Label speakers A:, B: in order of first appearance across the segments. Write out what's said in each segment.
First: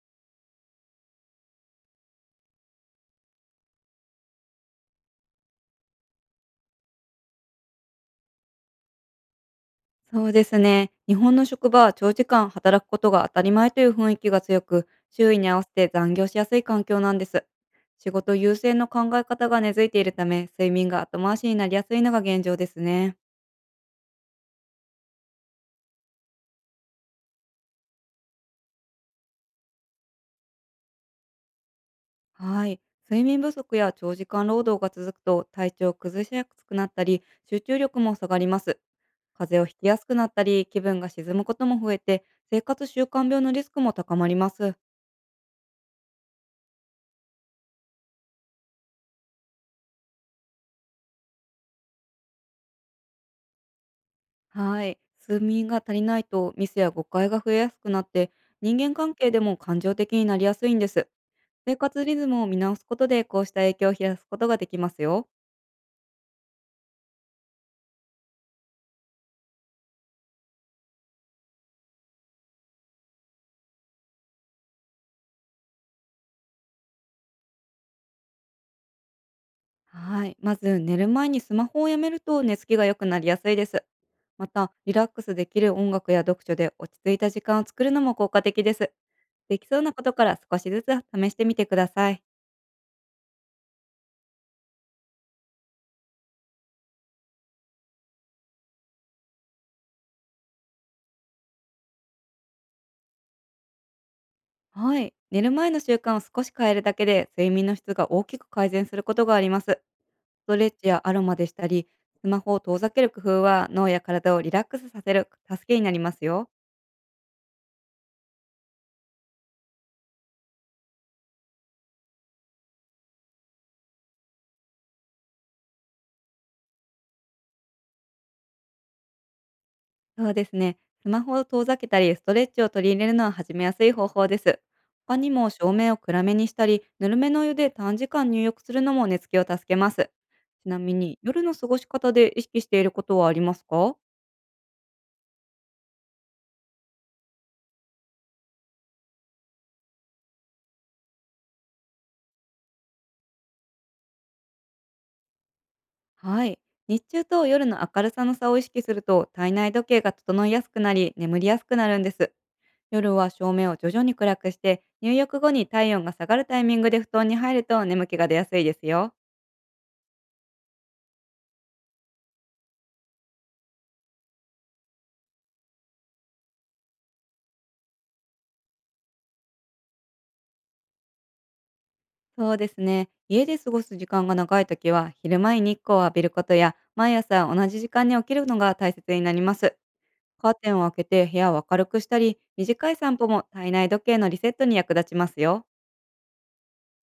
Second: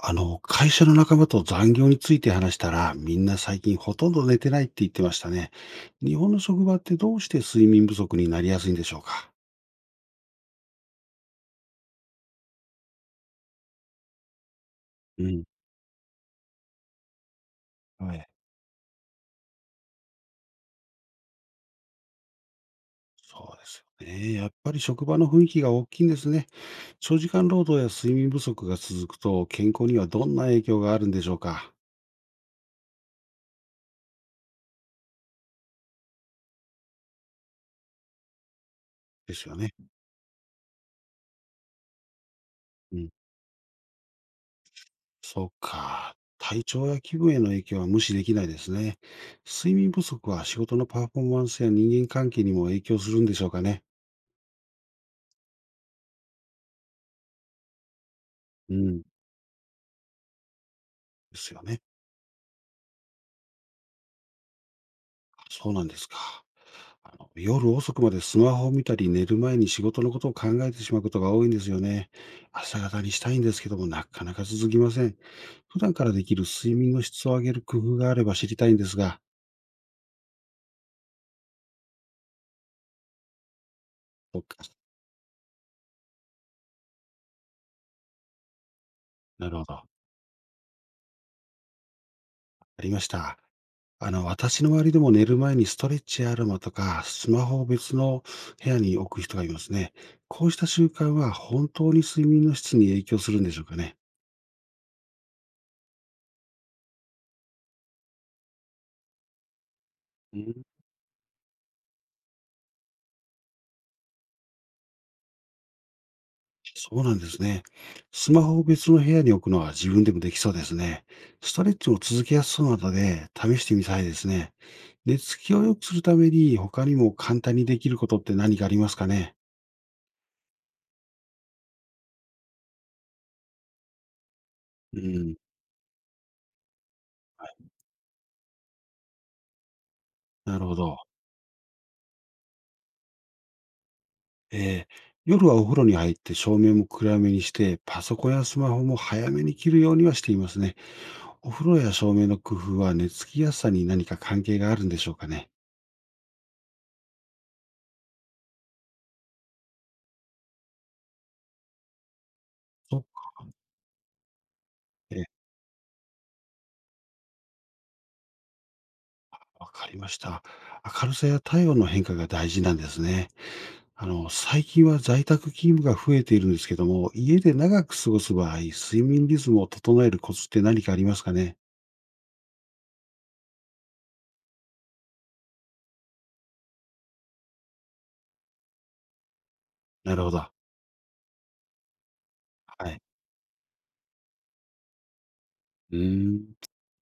A: 会社の仲間と残業について話したら、みんな最近ほとんど寝てないって言ってましたね。日本の職場ってどうして睡眠不足になりやすいんでしょうか。
B: そうですね。日本の職場は長時間働くことが当たり前という雰囲気が強く、
A: う
B: 周囲
A: ん。
B: に合わせて残業しやすい環境なんです。仕
A: はい。
B: 事優先の考え方が根付いているため、睡眠が後回しになりやすいのが現状ですね。
A: そうですよね。やっぱり職場の雰囲気が大きいんですね。長時間労働や睡眠不足が続くと、健康にはどんな影響があるんでしょうか。
B: はい。睡眠不足や長時間労働が続くと体調を崩しやすくなったり、集中力も下がります。
A: です
B: 風
A: よ
B: 邪を
A: ね。
B: ひきやすくなったり、気分が沈むことも増えて、生活
A: う
B: 習
A: ん。
B: 慣病のリスクも高まります。
A: そうか。体調や気分への影響は無視できないですね。睡眠不足は仕事のパフォーマンスや人間関係にも影響するんでしょうかね。
B: はい。睡眠が足りないとミスや誤解が増えやすくなって、
A: う
B: 人間
A: ん。
B: 関係でも感情的になりやすいんです。
A: ですよ
B: 生
A: ね。
B: 活リズムを見直すことで、こうした影響を減らすことができますよ。
A: そうなんですか。夜遅くまでスマホを見たり、寝る前に仕事のことを考えてしまうことが多いんですよね。朝方にしたいんですけども、なかなか続きません。普段からできる睡眠の質を上げる工夫があれば知りたいんですが。
B: はい。まず寝る前にスマホをやめると、寝つきが良くなりやすいです。
A: そっ
B: ま
A: か。
B: たリラックスできる音楽や読書で落ち着いた時間を作るのも効果的です。
A: な
B: で
A: るほ
B: きそう
A: ど。
B: なことから少しずつ試してみてください。
A: ありました。私の周りでも寝る前にストレッチやアロマとか、スマホを別の部屋に置く人がいますね。こうした習慣は本当に睡眠の質に影響するんでしょうかね。
B: はい。寝る前の習慣を少し変えるだけで、睡眠の質が大きく改善することがあります。ストレッチやアロマでしたり、スマホを遠ざける工夫は、脳や体をリラックスさせる助けになりますよ。
A: そうなんですね。スマホを別の部屋に置くのは自分でもできそうですね。ストレッチも続けやすそうなので、試してみたいですね。寝つきを良くするために、他にも簡単にできることって何かありますかね。
B: そうですね。スマホを遠ざけたり、ストレッチを取り入れるのは始めやすい方法です。
A: う
B: 他に
A: ん、
B: も照明を暗めにしたり、ぬるめのお湯で短時間入浴するのも寝つきを助けます。
A: なる
B: ち
A: ほ
B: なみ
A: ど。
B: に、夜の過ごし方で意識していることはありますか？
A: えー、夜はお風呂に入って照明も暗めにして、パソコンやスマホも早めに切るようにはしていますね。お風呂や照明の工夫は寝つきやすさに何か関係があるんでしょうかね。
B: はい。日中と夜の明るさの差を意識すると、体内時計が整いやすくなり、眠りやすくなるんです。
A: そっ
B: 夜は
A: か。
B: 照明を徐々に暗くして、入
A: えー、
B: 浴後に体温が下がるタイミングで布団に入ると、眠気が出やすいですよ。
A: わかりました。明るさや体温の変化が大事なんですね。最近は在宅勤務が増えているんですけども、家で長く過ごす場合、睡眠リズムを整えるコツって何かありますかね。
B: そうですね。家で過ごす時間が長い時は、昼前に日光を浴びることや、毎朝同じ時間に起きるのが大切になります。
A: なるほ
B: カ
A: ど。
B: ーテンを開けて部屋を明るくしたり、短
A: は
B: い
A: い。
B: 散歩も体内時計のリセットに役立ちますよ。
A: うーん。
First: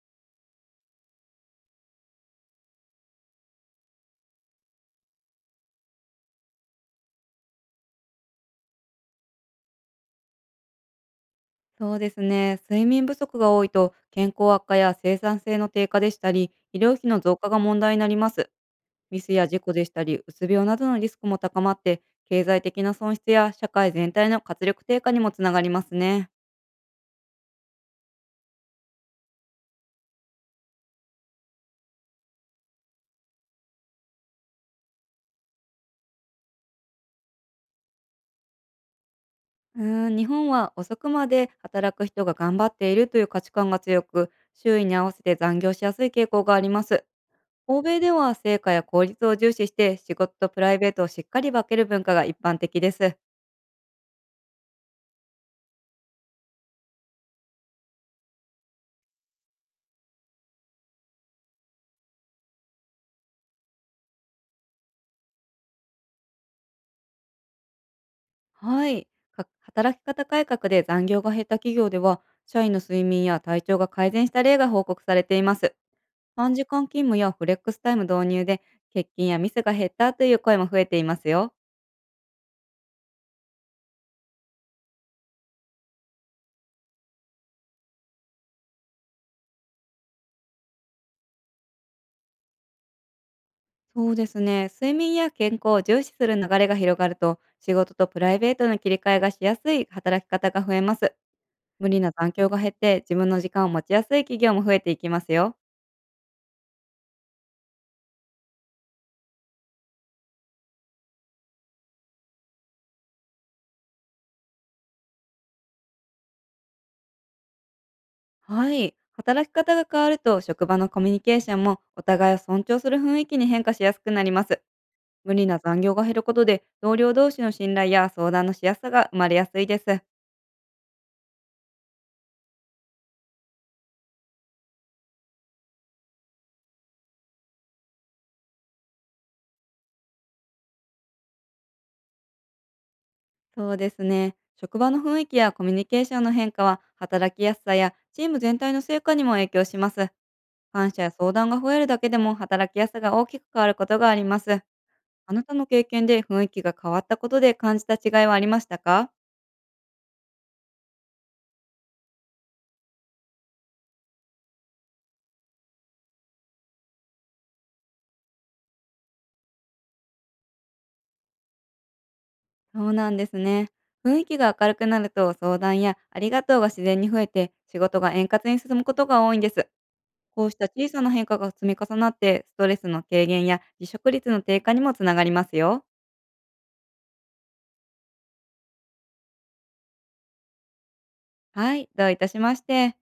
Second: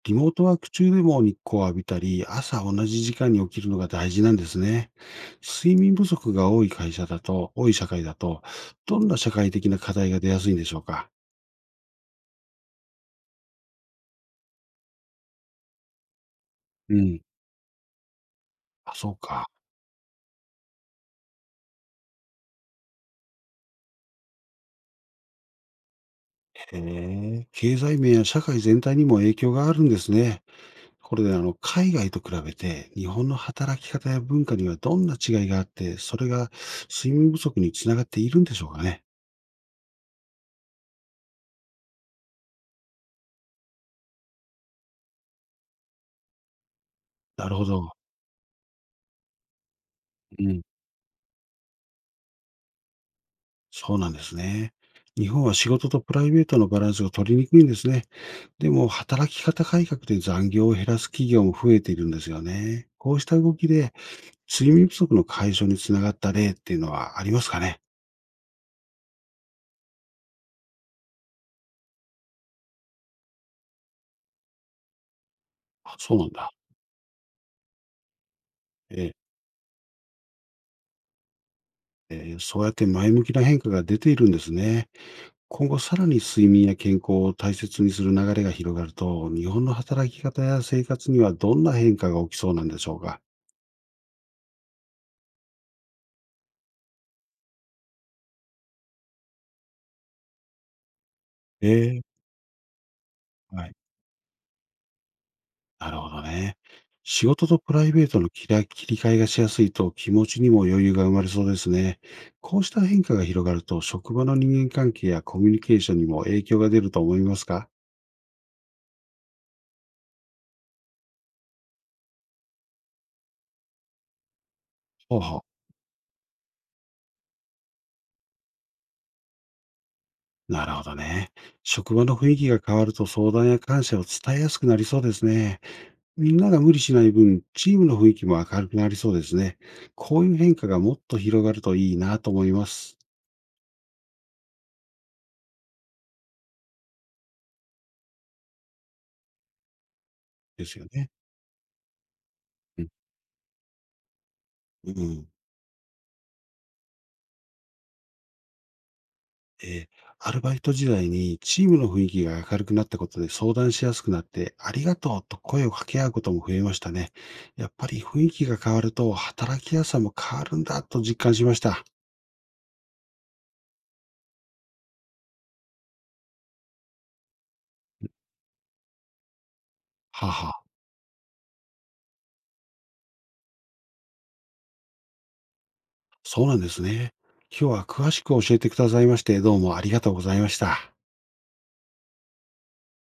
A: リモートワーク中でも日光を浴びたり、朝同じ時間に起きるのが大事なんですね。睡眠不足が多い会社だと、多い社会だと、どんな社会的な課題が出やすいんでしょうか。
B: そうですね。睡眠不足が多いと、健康悪化や生産性の低下でしたり、医療
A: う
B: 費の
A: ん。
B: 増加が問題になります。
A: あ、そう
B: ミスや
A: か。
B: 事故でしたり、うつ病などのリスクも高まって、経済的な損失や社会全体の活力低下にもつながりますね。
A: へえ。経済面や社会全体にも影響があるんですね。これで海外と比べて、日本の働き方や文化にはどんな違いがあって、それが睡眠不足につながっているんでしょうかね。
B: うーん、日本は遅くまで働く人が頑張っているという価値観が強く、周囲に合わせて残業しやすい傾向があります。
A: なるほ
B: 欧
A: ど。
B: 米では成果や効率を重視して、仕事
A: う
B: とプ
A: ん。
B: ライベートをしっかり分ける文化が一般的です。
A: そうなんですね。日本は仕事とプライベートのバランスが取りにくいんですね。でも、働き方改革で残業を減らす企業も増えているんですよね。こうした動きで、睡眠不足の解消につながった例っていうのはありますかね。
B: はい。働き方改革で残業が減った企業では、社員の睡眠や体調が改善した例が報告されています。
A: あ、そうなんだ。
B: 短時間勤務やフレックスタイム導入で、欠
A: ええ。
B: 勤やミスが減ったという声も増えていますよ。
A: ええ、そうやって前向きな変化が出ているんですね。今後さらに睡眠や健康を大切にする流れが広がると、日本の働き方や生活にはどんな変化が起きそうなんでしょうか。
B: そうですね。睡眠や健康を重視する流れが広がると、仕事とプライベートの切り替えがしやすい働き方が増えます。無理
A: え
B: な
A: え。
B: 残業が減って、自分の時間
A: は
B: を
A: い。
B: 持ちやすい企業も増えていきますよ。
A: なるほどね。仕事とプライベートの切り替えがしやすいと気持ちにも余裕が生まれそうですね。こうした変化が広がると、職場の人間関係やコミュニケーションにも影響が出ると思いますか。
B: はい。働き方が変わると、職場のコミュニケーションもお互いを尊重する雰囲気に変化しやすくなります。
A: ほう
B: 無
A: ほう。
B: 理な残業が減ることで、同僚同士の信頼や相談のしやすさが生まれやすいです。
A: なるほどね。職場の雰囲気が変わると相談や感謝を伝えやすくなりそうですね。みんなが無理しない分、チームの雰囲気も明るくなりそうですね。こういう変化がもっと広がるといいなと思います。
B: そうですね。職場の雰囲気やコミュニケーションの変化は、働きやすさやチーム全体の成果にも影響します。
A: ですよ
B: 感謝や
A: ね。
B: 相談が増えるだけでも、働き
A: う
B: や
A: ん。
B: すさが大きく変わることがあります。
A: うん。
B: あなたの経験で雰囲気が変わったことで感じた違いはありましたか？
A: えー、アルバイト時代にチームの雰囲気が明るくなったことで相談しやすくなって、ありがとうと声を掛け合うことも増えましたね。やっぱり雰囲気が変わると働きやすさも変わるんだと実感しました。
B: そうなんですね。雰囲気が明るくなると、相談やありがとうが自然に増えて、仕事が円滑に進むことが多いんです。
A: はあ、
B: こ
A: は
B: うし
A: あ、
B: た小さな変化が積み重なって、ストレスの軽減や離職率の低下にもつながりますよ。
A: そうなんですね。今日は詳しく教えてくださいまして、どうもありがとうございました。
B: はい、どういたしまして。